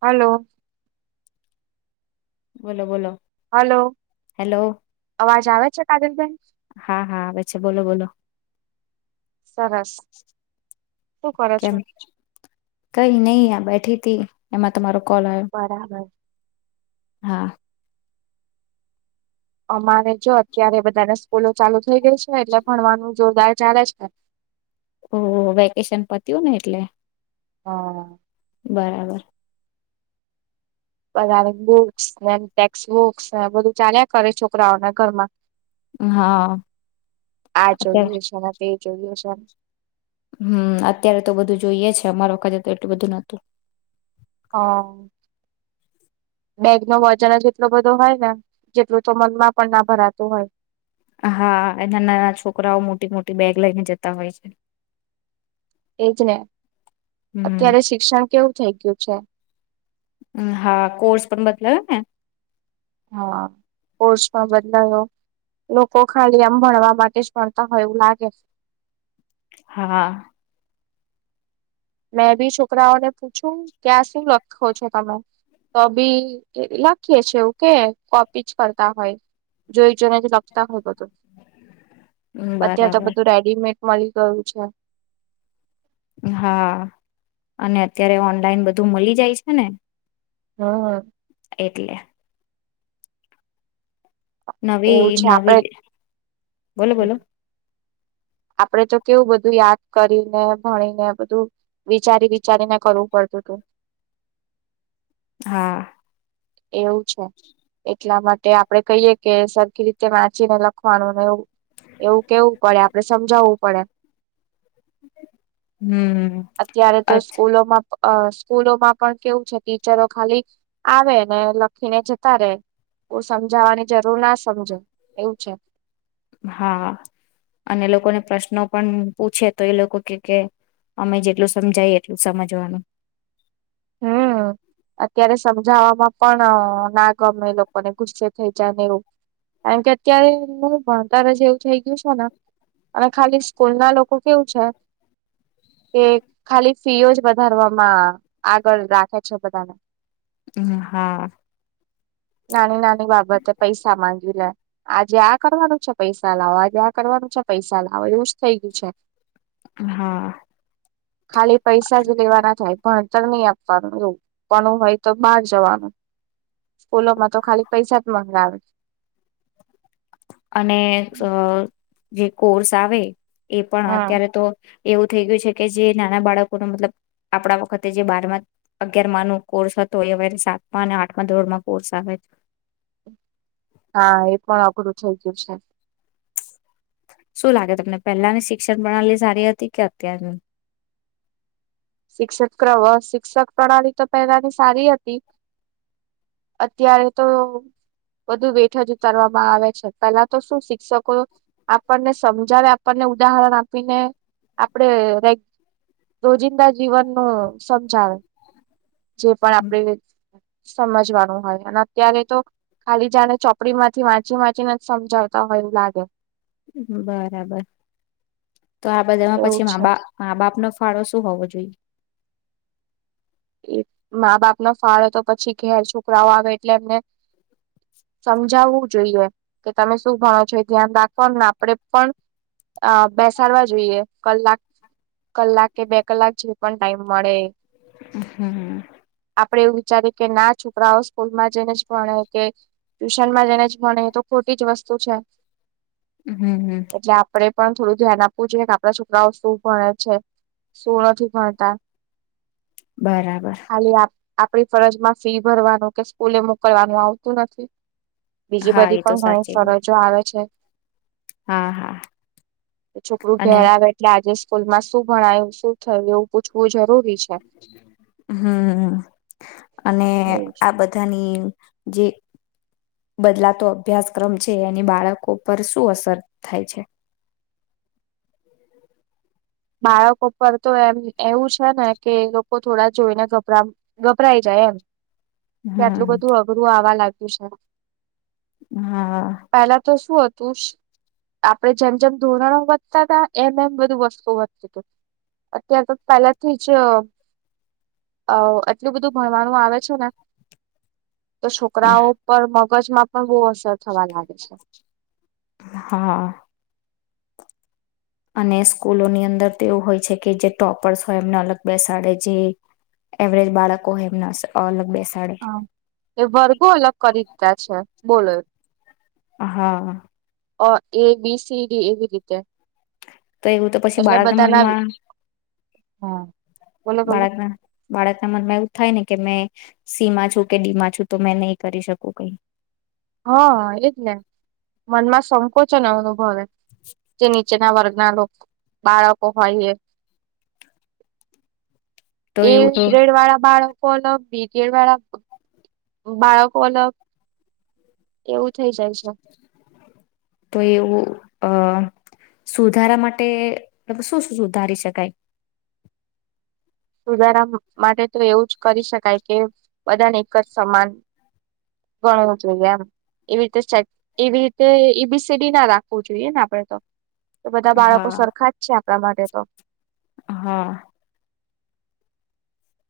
Hello. બોલો બોલો. Hello, hello અવાજ આવે છે કાજલબેન. હા હા આવે છે બોલો બોલો સરસ, શું કરો છો? કેમ કઈ નઈ આ બેઠી હતી એમાં તમારો કોલ આવ્યો બરાબર. હા. અમારે જો અત્યારે બધાનાં સ્કૂલો ચાલુ થઈ ગઈ છે એટલે ભણવાનું જોરદાર ચાલે છે. ઓ વેકેશન પતયુંને એટલે. હા. બરાબર. પરાવે બુક્સ ટેક્સ બુક્સ બધું ચાલ્યા કરે છોકરાઓના ઘરમાં. હા, આ [inaudible] અત્યારે જોઈએ છે ને તે જોઈએ શાક. હમ, અત્યારે તો બધું જોઈએ છે અમારા વખતે તો એટલું બધું નહતું. હા. બેગનો વજન જ એટલો બધો હોયને જેટલું તો મનમાં પણ નાં ભરાતું હોય. હા, એના નાનાં છોકરાઓ મોટી મોટી બેગ લઈને જતા હોય છે. એજને. હમ અત્યારે શિક્ષણ કેવું થઈ ગયું છે. હા, કોર્સ પણ બદલાયોને. હા, કોર્સમાં બદલાયો લોકો ખાલી આમ ભણવા માટે જ ભણતા હોય એવું લાગે હા. મેંબી છોકરાઓને પૂછું ક્યાં શું લખો છો તમે તોબી લખીએ છે એવું કે કોપી જ કરતા હોય જોઈ જોઈને જ લ તા હોય બધું [inaudible] અત્યારે તો બરાબર બધું રેડીમેટ મળી ગયું છે. હા, અને અત્યારે ઓનલાઈન બધું મલી જાય છેને. હમ. એટલે. એવું નવી છે આપડે નવી બોલો બોલો. આપડે તો કેવું બધું યાદ કરીને ભણીને બધું વિચારી વિચારીને કરવું પડતું હતું. હા. એવું છે એટલા મા તે આપરે કહીએ કે સરખી રીતે વાંચીને લખવાનું ને એવું એવું કેવું પડે આપડે સમજાવવું પડે. [inaudible] હમ અત્યારે તો સ્કૂલોમાં અ સ્કૂલો માં પણ કેવું છે ટીચરો ખાલી આવે ને લખી ને જતા રે બઉ સમજાવાની જરૂર ના સમજે એવું છે હા અને લોકોને પ્રશ્નો પણ પૂછે તો એ લોકો કે કે અમે જેટલું સમજાયે એટલું સમજવાનું હમ અત્યારે સમજાવવામાં પણ ના ગમે લોકોને ગુસ્સે થઈ જાય ને એવું કારણ કે અત્યારે નું ભણતર જ એવું થઈ ગયું છે ને અને ખાલી સ્કૂલ ના લોકો કેવું છે કે ખાલી ફીઓ જ વધારવામાં આગળ રાખે છે બધાને હા નાની નાની બાબતે પૈસા માંગીને આજે આ કરવાનું છે પૈસા લાવો આજે આ કરવાનું છે પૈસા લાવો એવું જ થઇ ગયું છે હા ખાલી પૈસા જ લેવાના થાય ભણતર નહી આપવાનું એવું ભનવુ હોય તો બહાર જવાનું સ્કૂલોમાં તો ખાલી પૈસા જ મંગાવે અને અ જે કોર્સ આવે એ પણ હમ અત્યારે તો એવું થઈ ગયું છે કે જે નાના બાળકો ન મતલબ આપણા વખતે જે બારમાં અગિયાર નો કોર્સ હતો એ અવે સાતમાં અને આઠમાં ધોરમાં કોર્સ આવે છે હા એ પણ અઘરું થઈ ગયું છે શું લાગે તમને પહેલાની શિક્ષણ પ્રણાલી સારી હતી કે અત્યારની શિક્ષ્ર શિક્ષક પ્રણાલી તો પહેલાની સારી હતી અત્યારે તો વધુ વેઠ જ ઉતારવામાં આવે છે પેલા તો શું શિક્ષકો આપણને સમજાવે આપણને ઉદાહરણ આપીને આપડે રેગ રોજિંદા જીવન ન સમજાવે જે પણ આપડે સમજવાનું હોય અને અત્યારે તો ખાલી જાણે ચોપડી માંથી વાંચી વાંચીને જ સમજાવતા હોય એવું લાગે બરાબર તો આ બધામાં એવું પછી મા છે બા મા બાપનો ફાળો શું હોવો જોઈએ ઈ મા બાપ નો ફાળો તો પછી ઘેર છોકરાઓ આવે એટલે એમને સમજાવવું જોઈએ કે તમે શું ભણો છો એ ધ્યાન રાખવાનું અને આપડે પણ અ બેસાડવા જોઈએ કલાક કલાક કે બે કલાક જે પણ ટાઈમ મળે હમ આપડે એવું વિચારીએ કે ના છોકરાઓ સ્કૂલમાં જઈને જ ભણે કે ટ્યુશન માં જઈને જ ભણે તો ખોટી જ વસ્તુ છે હમ હમ એટલે આપડે પણ થોડું ધ્યાન આપવું જોઈએ અન આપડા છોકરાઓ શું ભણે છે શું નથી ભણતા બરાબર ખાલી આપણી ફરજમાં ફી ભરવાનું કે સ્કૂલે મોકલવાનું આવતું નથી બીજી હા એ બધી તો પણ ઘણી સાચી વાત. ફરજો આવે છે હા હા છોકરું અને ઘેર આવે એટલે આજે સ્કૂલ માં શું ભણાયું શું થયું એવું પૂછવું જરૂરી છે હમ અને એવું છે આ બધાની જે બદલાતો અભ્યાસક્રમ છે એની બાળકો પર શું અસર થાય છે બાળકો પર તો એમ એવું છે ને કે એ લોકો થોડા જોઈને ગભરા ગભરાઈ જાય એમ કે આટલું હમ બધું અઘરું આવા લાગે. અછા. હા પહેલા તો શુંત તું આપડે જેમ જેમ ધોરણો વધતા હતા એમ એમ બધું વસ્તુઓ વધતા અત્યારે તો પહેલાથી જ આટલું બધું ભણવાનું આવે છે ને તો છોકરાઓ પર મગજમાં પણ બહ હા. અને સ્કૂલોની અંદર તો એવું હોય છે કે જે ટોપર્સ હોય એમને અલગ બેસાડે જે એવરેજ બાળકો હોય એમને અલગ બેસા હા એ વરગું એલગ કરી. છા બોલો. હા. અ એ બીસીડી એવી રીતે. તો એવું તો પછી એટલે બાળકના બધાના મનમાં હા બોલો બોલો બાળકના બાળકના મનમાં એવું થાય ને. કે મેં સી માં છું કે ડી માં છું તો મેં નહી કરી શકું કઈ. હા એટલેને મનમાં સંકોચન અનુભવે. જન. ચ ના વર્ગના લોકો બાળકો હોય એ. તો એ એવું તો ગ્રેડ વાળા બાળકો ફલો બટીર ભળ [inaudible] [unintelligible] બાળકો અલગ એવું થઈ જાય છે તો એવું. અ સુધારા માટે શું શું સુધારી શકાય. સુધારા માટે તો એવું જ કરી શકાય કે બધાને એક જ સમાન ગણવું જોઈએ એમ એવી રીતે એવી રીતે એબીસીડી ના રાખવું જોઈએ ને આપણેે તો. તો બધા બાળકો હા સરખા જ છે. આ માટે તો. હા.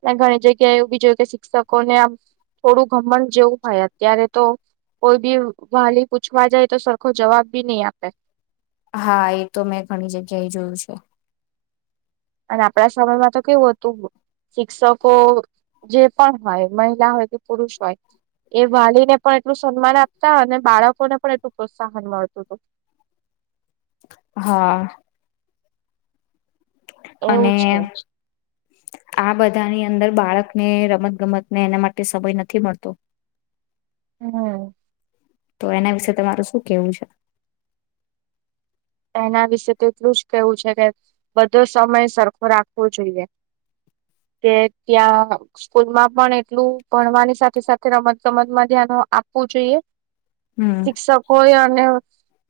અને ઘણી જગ્યાએ એવું બીજયું, કે શિક્ષકોને આમ થોડું ઘમણ જેવું હોય અત્યારે તો કોઈ બી વાલી પૂછવા જાય તો સરખો જવાબ બી નહી આપે. હા એ તો મેં ઘણી જગ્યા એ જોયું છે. અને આપણા સમયમાં તો કેવું હતું શિક્ષકો જે પણ હોય મહિલા હોય કે પુરુષ હોય એ વાલીને પણ એટલું સન્માન આપતા અને બાળકોને પણ એટલું પ્રોત્સાહન મળતું હતું. હા. અને. એવું છે આ બધાની અંદર બાળકને રમત ગમત ને એના માટે સમય નથી મળતો. હમ. તો એના વિશે તમારું શું કેવું છે. એના વિશે તો એટલું જ કેવું છે કે બધો સમય સરખો રાખવો જોઈએ કે ત્યાં સ્કૂલમાં પણ એટલું ભણવાની સાથે સાથે રમત ગમતમાં ધ્યાનો આપવું જોઈએ. હમ શિક્ષકો હોય અને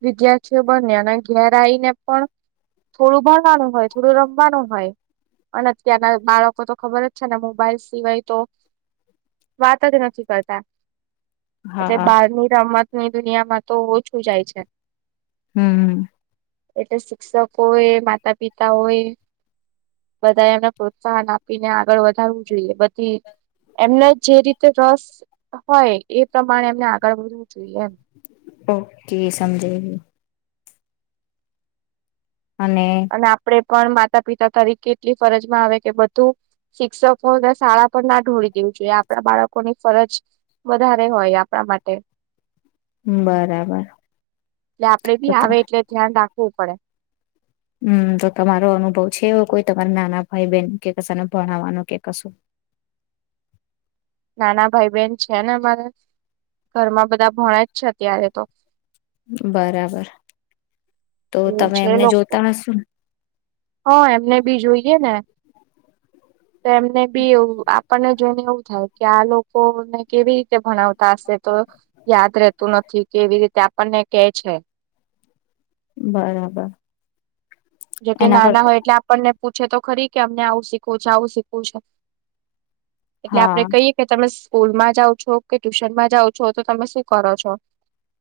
વિદ્યાર્થીઓ બન્ને ઘેરાઈને પણ થોડું ભણવાનું હોય થોડું રમવાનું હોય અને અત્યારના બાળકો તો ખબર જ છે ને મોબાઈલ સિવાય તો વાત જ નથી કરતા. એટલે બારની રમત ૂની દુનિયામાં તો ઓછું જાય છે. [inaudible] [inaudible] એટલે શિક્ષકો એ માતા પિતાઓએ બધાએ એમને પ્રોત્સાહન આપીને આગળ વધારવું જોઈએ બધી એમને જે રીતે રસ હોય એ પ્રમાણે એમને આગળ વધવું જોઈએ એમ. ઓકે સમજે. અને પણ માતા પિતા તરીકે એટલી ફરજમાં આવે કે બધું શિક્ષકો શાળા પર ના ઢોળી દેવું જોઈએ આપણા બાળકોની ફરજ વધારે હોય આપણા માટે એટલે બરાબર આપડે તો ભી તો આવે એટલે ધ્યાન રાખ પવું પડે હમ તો તમારો અનુભવ છે એવો કોઈ તમારા નાના ભાઈ બહેન કે કશાને ભણાવવાનો કે કશું? નાના ભાઈ બહેન છે ને અમારે ઘરમાં બધા ભણે જ છે અત્યારે તો. બરાબર તો એવું તમે છે એમને લોકો જોતા હશો ને. હા એમને બી જોઈએ ને તો એમને બી એ આપણને જોઈને એવું થાય કે આ લોકોને કેવી રીતે ભણાવતા તો યાદ રેહતું નથી કે એવી રીતે આપને કે છે બરાબર. જોકે એના પર નાના હોય એટલે આપણને પૂછે તો ખરી કે અમને આવું શીખવું છે આવું શીખવું છે. એટલે આપડે હા કહીયએ કે તમે સ્કૂલ માં જાઓ છો કે ટ્યુશનમાં જાઉ છો તો તમે શું કરો છો.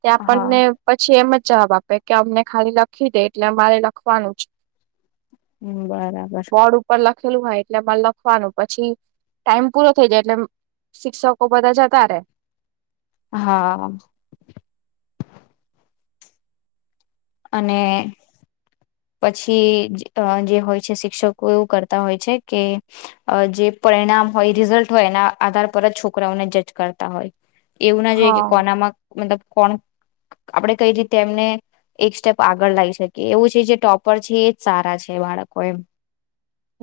ત હા આપણને પછી એમ જવાબ આપે કે અમને ખાલી લખી દે એટલે અમારે લખવાનું જ હ બરાબર. બોર્ડ ઉપર લખેલું હોય એટલે મરે લખવાનું પછી ટાઈમ પૂરો થઈ જાય એટલે શિક્ષકો બધા જતા ર. હા. અને પછી જે હોય છે શિક્ષકો એવું કરતા હોય છે કે જે પરિણામ હોય રિઝલ્ટ હોય એના આધાર પર જ છોકરાઓને જજ કરતા હોય. એવું ના જોઈએ કે હા. કોનામાં મતલબ કોણ આપડે કઈ રીતે એમને એક સ્ટેપ આગળ લાવી શકીએ એવું છે જે ટોપર છે એજ સારા છે બાળકો એમ.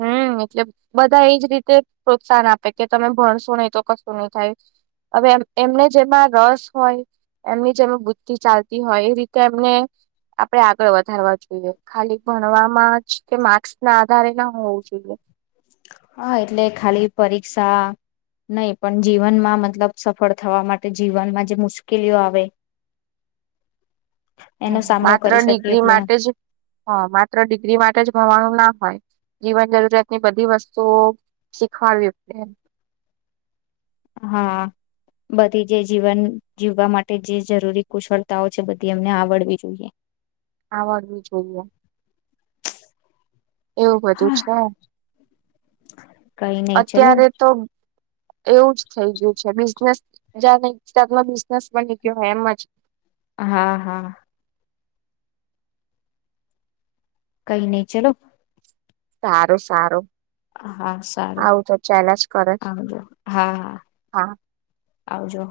હમ એટલે બધા એજ રીતે પ્રોત્સાહન આપે કે તમે ભણશો નહી તો કશું નહી થાય હવેમ એમને જેમાં રસ હોય એમની જેમ બુદ્ધિ ચાલતી હોય એ રીતે એમને આપડે આગળ વધારવા જોઈએ ખાલી ભણવામાં જ કે માર્સ ના આધારે ના હોવું [inaudible] હા એટલે ખાલી પરીક્ષા નહી પણ જીવનમાં મતલબ સફળ થવા માટે જીવનમાં જે મુશ્કેલીઓ આવે એનો સામનો માત્ર કરી શકીએ ડિગ્રી એટલે માટે જ હ માત્ર ડિગ્રી માટે જ ભણવાનું ના હોય. જીવન જરૂરિયાતની બધી વસ્તુઓ શીખવાડવી હા બધી જે જીવન જીવવા માટે જે જરૂરી કુશળતાઓ છે બધી એમને આવડવી જોઈએ. આવડું જોઈએ. એવું બધું છે કઈ નહી ચલો અત્યારે તો એવું જ થઇ ગયું છે બિઝનેસ જ ત સ બની ગયો હ એમ જ. હા હા કઈ નહી ચલો. સારું સારું. હા સારું આવું તો ચાલ્યા જ કરે હજ હા હા. હા આવજો.